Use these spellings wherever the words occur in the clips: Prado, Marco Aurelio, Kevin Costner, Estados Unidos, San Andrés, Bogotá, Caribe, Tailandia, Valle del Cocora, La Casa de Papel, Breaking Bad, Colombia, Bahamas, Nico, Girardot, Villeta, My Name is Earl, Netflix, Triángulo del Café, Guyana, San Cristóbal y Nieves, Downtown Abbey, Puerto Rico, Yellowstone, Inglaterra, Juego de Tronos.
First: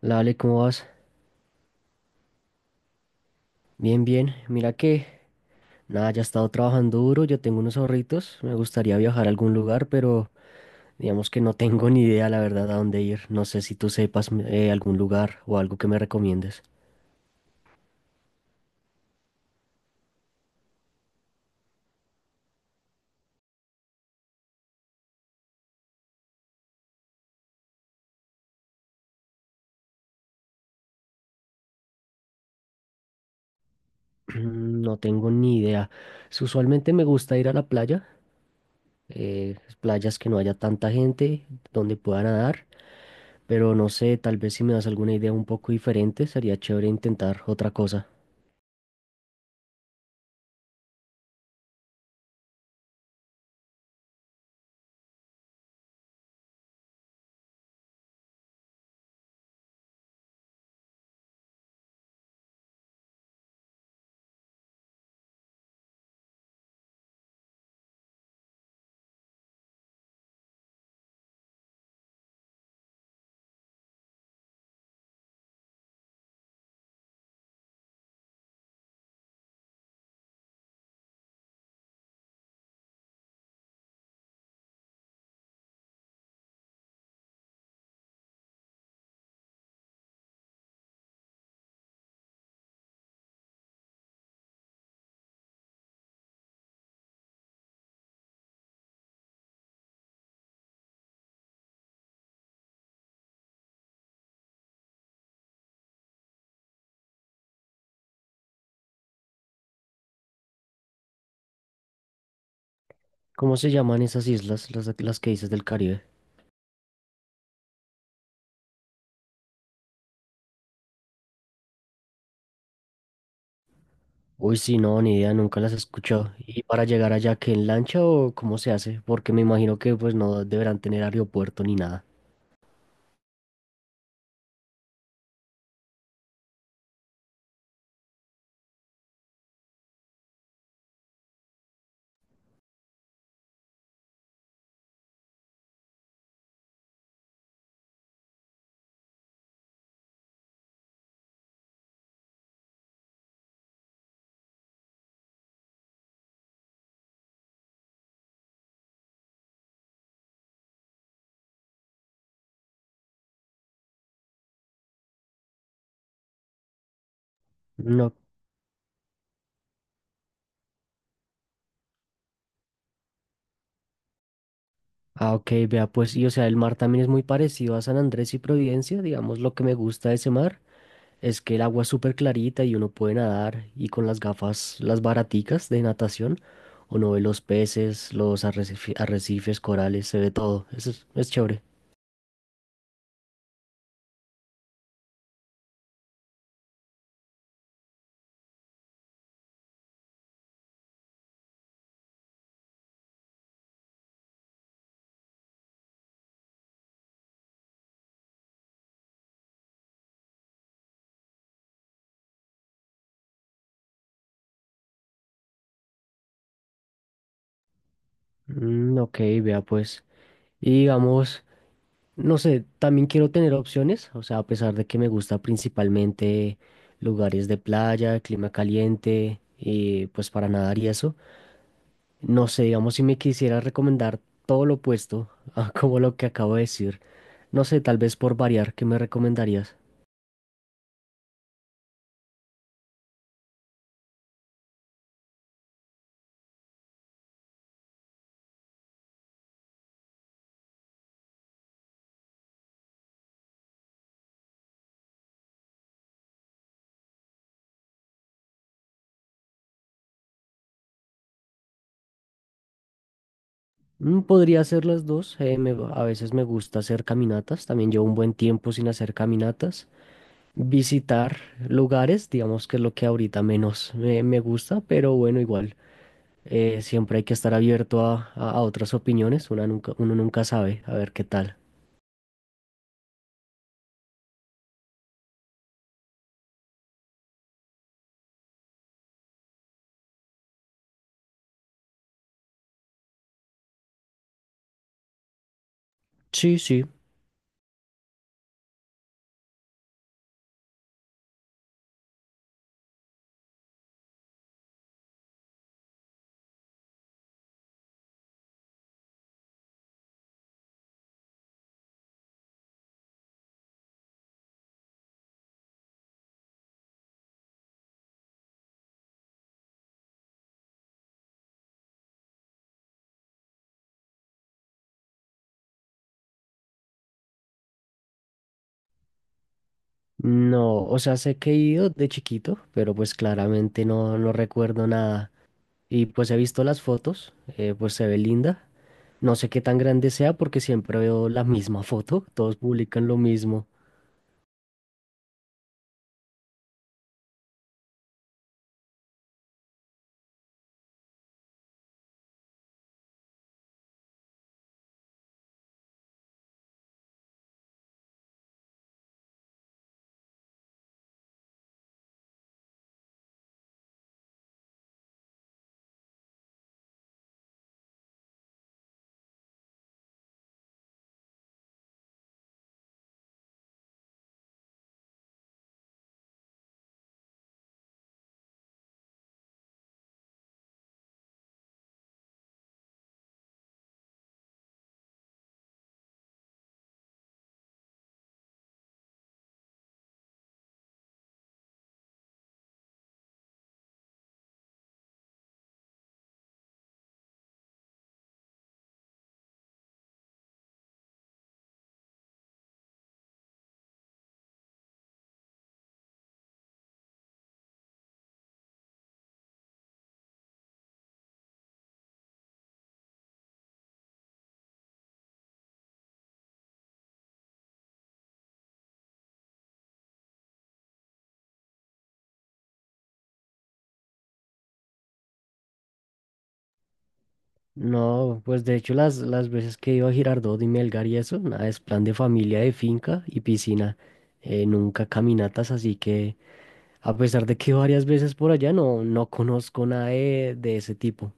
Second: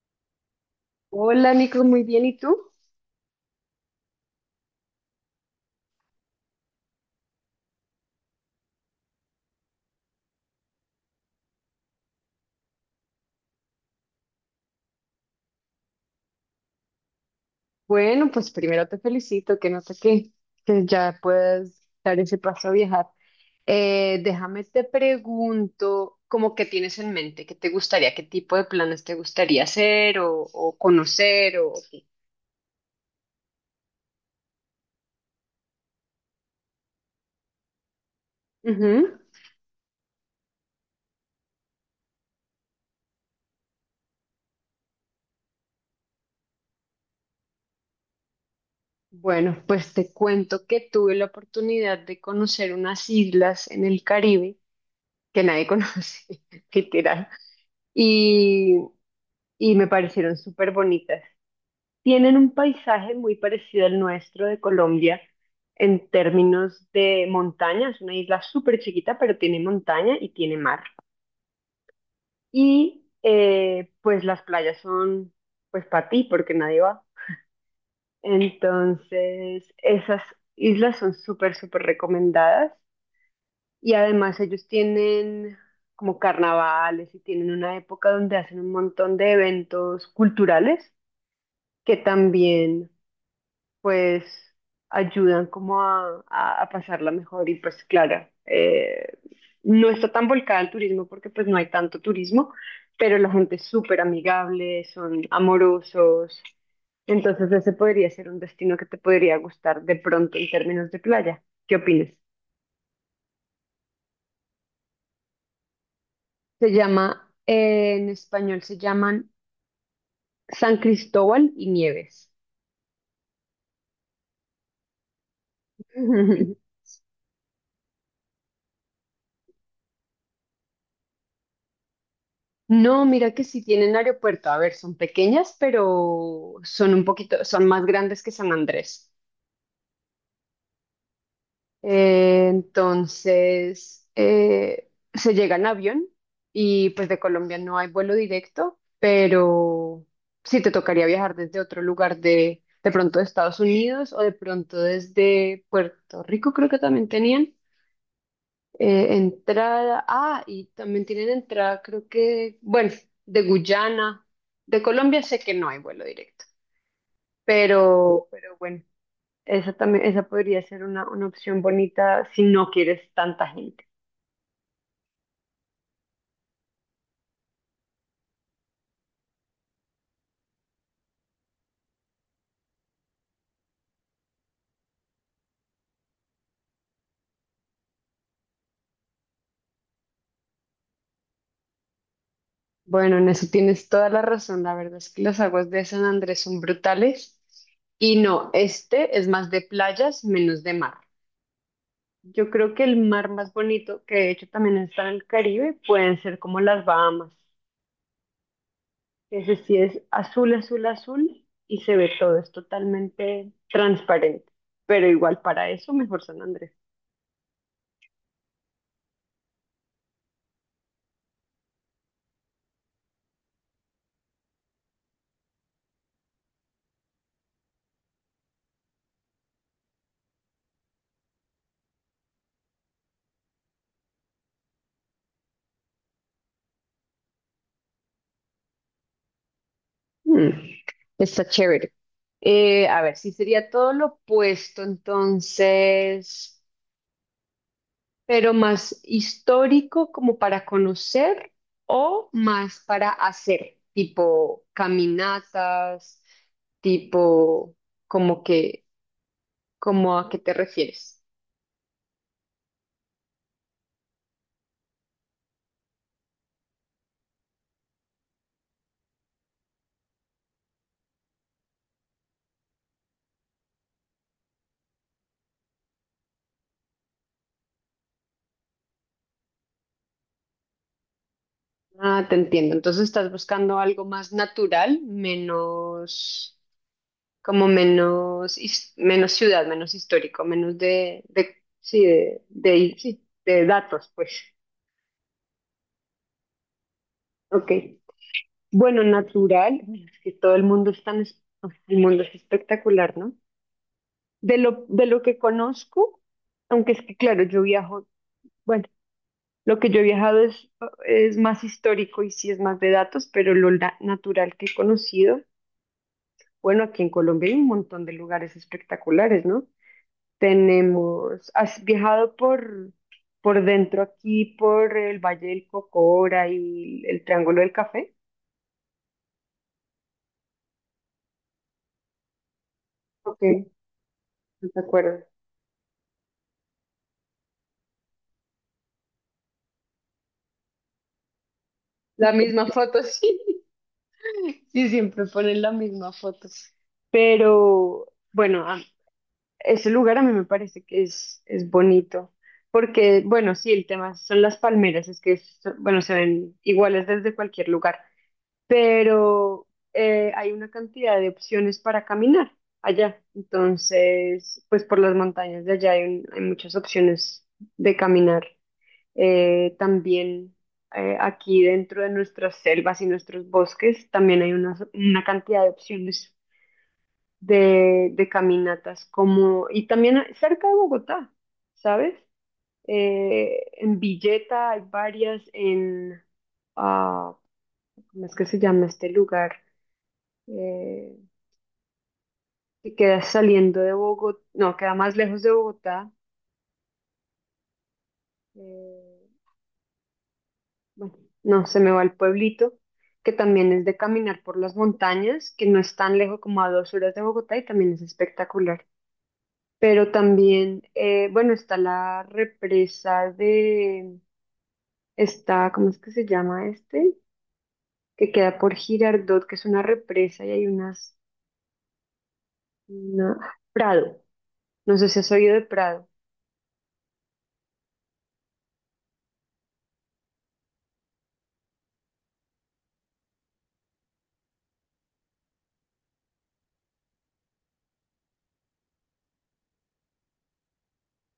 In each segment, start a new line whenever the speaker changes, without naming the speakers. La Ale, ¿cómo vas?
Hola Nico, muy bien. ¿Y tú?
Bien, bien. Mira que, nada, ya he estado trabajando duro, yo tengo unos ahorritos, me gustaría viajar a algún lugar, pero digamos que no tengo ni idea, la verdad, a dónde ir. No sé si tú sepas algún lugar o algo que me recomiendes.
Bueno, pues primero te felicito, que no sé qué, que ya puedas dar ese paso a viajar. Déjame te pregunto, ¿cómo que tienes en mente? ¿Qué te gustaría? ¿Qué tipo de planes te gustaría hacer o conocer o qué?
No tengo ni idea. Usualmente me gusta ir a la playa,
Ujú.
playas que no haya tanta gente, donde pueda nadar, pero no sé, tal vez si me das alguna idea un poco diferente, sería chévere intentar otra cosa.
Bueno, pues te cuento que tuve la oportunidad de conocer unas islas en el Caribe que nadie conoce, literal, y, y me parecieron súper bonitas. Tienen un paisaje muy parecido al nuestro de Colombia en términos de montaña. Es una isla súper chiquita, pero tiene montaña y tiene mar. Y pues las playas son pues para ti, porque nadie va. Entonces, esas islas son súper, súper recomendadas. Y además ellos tienen como carnavales y tienen una época donde hacen un montón de eventos culturales que también pues ayudan como a, a pasarla mejor y pues claro, no está tan volcada al turismo porque pues no hay tanto turismo, pero la gente es súper amigable, son amorosos, entonces ese podría ser un destino que te podría gustar de pronto en términos de playa. ¿Qué opinas?
¿Cómo se llaman esas islas, las que dices del Caribe?
Se llama, en español se llaman San Cristóbal y Nieves.
Uy, sí, no, ni idea, nunca las escuchó. ¿Y para llegar allá, qué en lancha o cómo se hace? Porque me imagino que pues no deberán tener aeropuerto ni nada.
No, mira que sí tienen aeropuerto. A ver, son pequeñas, pero son un poquito, son más grandes que San Andrés. Entonces, se llega en avión y pues de Colombia no hay vuelo directo, pero sí te tocaría viajar desde otro lugar de pronto de Estados Unidos o de pronto desde Puerto Rico, creo que también tenían. Entrada, ah, y también tienen entrada, creo que, bueno, de Guyana, de Colombia sé que no hay vuelo directo,
No.
pero bueno, esa también, esa podría ser una opción bonita si no quieres tanta gente.
Ah, ok, vea, pues, y o sea, el mar también es muy parecido a San Andrés y Providencia. Digamos, lo que me gusta de ese mar es que el agua es súper clarita y uno puede nadar y con las gafas, las baraticas de natación, uno ve los peces, arrecifes, corales, se ve todo. Eso es chévere.
Bueno, en eso tienes toda la razón, la verdad es que las aguas de San Andrés son brutales y no, este es más de playas, menos de mar. Yo creo que el mar más bonito, que de hecho también está en el Caribe, pueden ser como las Bahamas. Ese sí es azul, azul, azul y se ve todo, es totalmente transparente. Pero igual para eso, mejor San Andrés.
Mm, ok, vea, pues. Y digamos. No sé, también quiero tener opciones, o sea, a pesar de que me gusta principalmente lugares de playa, clima caliente, y pues para nadar y eso, no sé, digamos si me quisiera recomendar todo lo opuesto a como lo que acabo de decir, no sé, tal vez por variar, ¿qué me recomendarías?
Mm, está chévere. A ver, sí sería todo lo opuesto, entonces, pero más histórico como para conocer o más para hacer, tipo caminatas, tipo como que, como a qué te refieres.
Mm, podría hacer las dos, a veces me gusta hacer caminatas, también llevo un buen tiempo sin hacer caminatas, visitar lugares, digamos que es lo que ahorita menos me gusta, pero bueno, igual. Siempre hay que estar abierto a, a otras opiniones, una nunca, uno nunca sabe, a ver qué tal.
Ah, te entiendo. Entonces estás buscando algo más natural, menos, como menos, menos ciudad, menos histórico, menos sí, sí, de datos, pues.
Sí, sí.
Ok. Bueno, natural, bueno, es que todo el mundo es tan, pues, el mundo es espectacular, ¿no? De lo que conozco, aunque es que claro, yo viajo, bueno, lo que yo he viajado es más histórico y sí es más de datos, pero lo natural que he conocido. Bueno, aquí en Colombia hay un montón de lugares espectaculares, ¿no? Tenemos, ¿has viajado por dentro aquí, por el Valle del Cocora y el Triángulo del Café?
No, o sea, sé que he ido de chiquito, pero pues
Ok,
claramente no, no
no te
recuerdo
acuerdo.
nada. Y pues he visto las fotos, pues se ve linda. No sé qué tan grande sea porque siempre veo la misma foto,
La
todos
misma foto,
publican lo
sí,
mismo.
sí, siempre ponen la misma foto. Pero bueno, ese lugar a mí me parece que es bonito, porque bueno, sí, el tema son las palmeras, es que, bueno, se ven iguales desde cualquier lugar. Pero hay una cantidad de opciones para caminar allá. Entonces, pues por las montañas de allá hay, hay muchas opciones de caminar. También aquí dentro de nuestras selvas y nuestros bosques, también hay una cantidad de opciones de caminatas, como, y también cerca de Bogotá, ¿sabes? En Villeta hay varias, en, ah, ¿cómo es que se llama este lugar? eh, que queda saliendo de Bogotá, no, queda más lejos de Bogotá, eh, bueno, no, se me va el pueblito, que también es de caminar por las montañas, que no es tan lejos como a 2 horas de Bogotá y también es espectacular. Pero también, bueno, está la represa de, está, ¿cómo es que se llama este? Que queda por Girardot, que es una represa y hay unas, una, Prado, no sé si has oído de Prado.
No, pues de hecho las veces que he ido a Girardot y Melgar y eso, nada, es plan de familia, de finca y piscina. Nunca caminatas, así que... A pesar de que varias veces por allá no, no conozco nada de, de ese tipo.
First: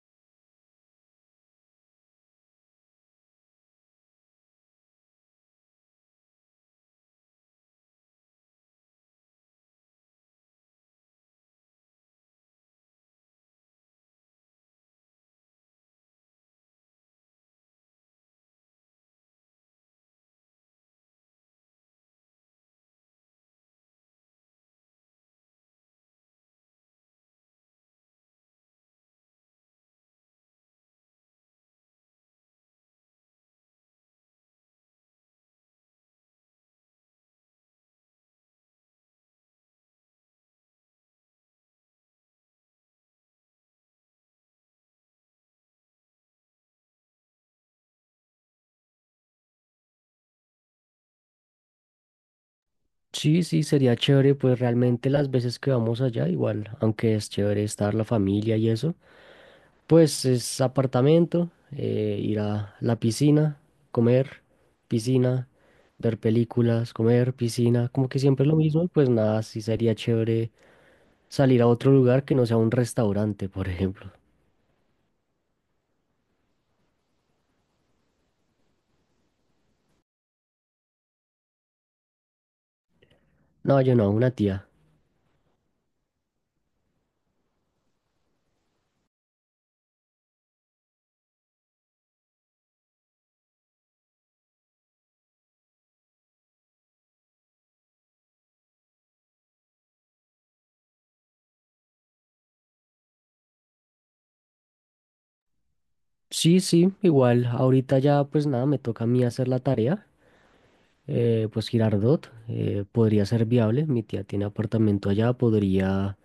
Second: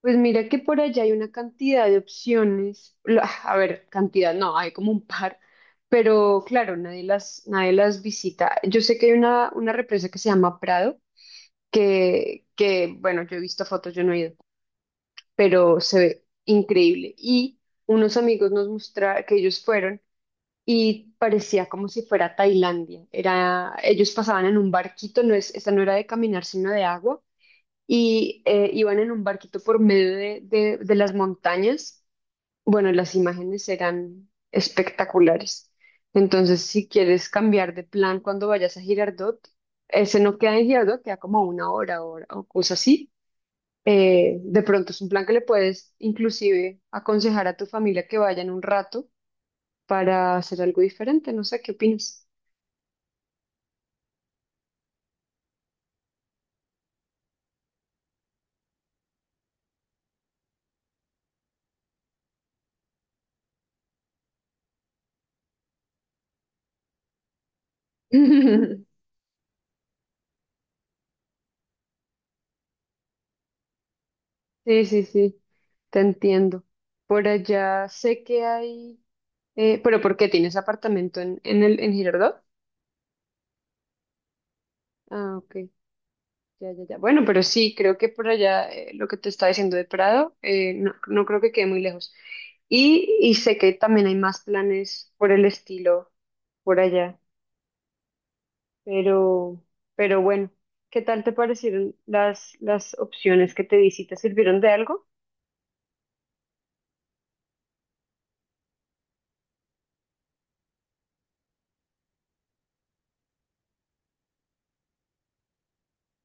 Pues mira que por allá hay una cantidad de opciones. A ver, cantidad no, hay como un par, pero claro, nadie las, nadie las visita. Yo sé que hay una represa que se llama Prado, bueno, yo he visto fotos, yo no he ido, pero se ve increíble. Y unos amigos nos mostraron que ellos fueron y parecía como si fuera Tailandia. Era, ellos pasaban en un barquito, no es, esta no era de caminar, sino de agua y iban en un barquito por medio de, de las montañas. Bueno, las imágenes eran espectaculares. Entonces, si quieres cambiar de plan cuando vayas a Girardot, ese no queda en Girardot, queda como a 1 hora, 1 hora o cosas así. De pronto es un plan que le puedes inclusive aconsejar a tu familia que vayan un rato para hacer algo diferente. No sé, ¿qué opinas?
Sí, sí, sería chévere, pues realmente las veces que vamos allá, igual, aunque es chévere estar la familia y eso, pues es apartamento, ir a la piscina, comer, piscina, ver películas, comer, piscina, como que siempre lo mismo, y pues nada, sí sería chévere salir a otro lugar que no sea un restaurante, por ejemplo.
Sí, sí, sí, te entiendo. Por allá sé que hay. Pero ¿por qué tienes apartamento en el en Girardot?
No, yo no, una tía.
Ah, ok. Ya, ya, ya. Bueno, pero sí, creo que por allá lo que te estaba diciendo de Prado, no, no creo que quede muy lejos. Y sé que también hay más planes por el estilo por allá, pero, pero bueno, ¿qué tal te parecieron las opciones que te di? ¿Sí te sirvieron de algo?
Sí, sí, igual, ahorita ya pues nada, me toca a mí hacer la tarea. Pues Girardot podría ser viable. Mi tía tiene apartamento allá, podría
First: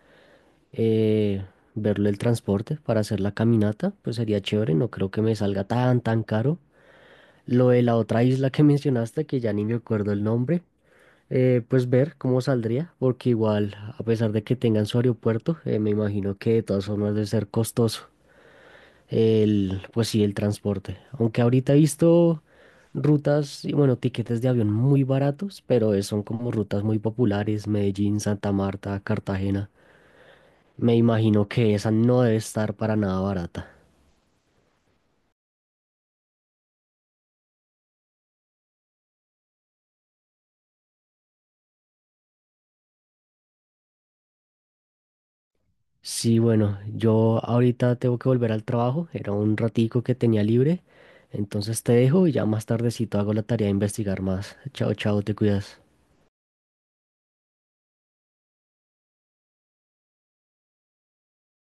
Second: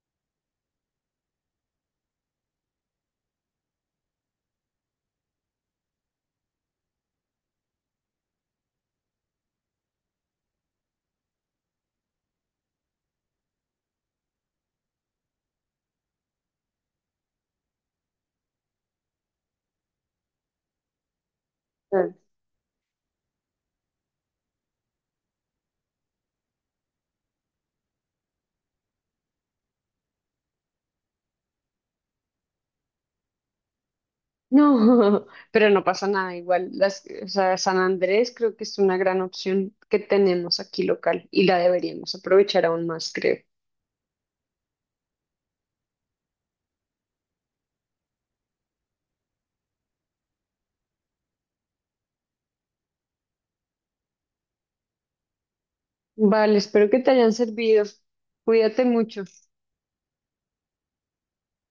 eh, verlo el transporte para hacer la caminata, pues sería chévere, no creo que me salga tan, tan caro. Lo de la otra isla que mencionaste, que ya ni me acuerdo el nombre, pues ver cómo saldría, porque igual, a pesar de que tengan su aeropuerto, me imagino que de todas formas debe ser costoso. El, pues sí, el transporte. Aunque ahorita he visto rutas y bueno, tiquetes de avión muy baratos, pero son como rutas muy populares, Medellín, Santa Marta, Cartagena. Me imagino que esa no debe estar para nada barata.
No, pero no pasa nada igual. Las, o sea, San Andrés creo que es una gran opción que tenemos aquí local y la deberíamos aprovechar aún más, creo.
Sí, bueno, yo ahorita tengo que volver al trabajo, era un ratico que tenía libre, entonces te dejo y ya más tardecito hago la tarea de investigar más. Chao, chao, te cuidas.
Vale, espero que te hayan servido. Cuídate mucho.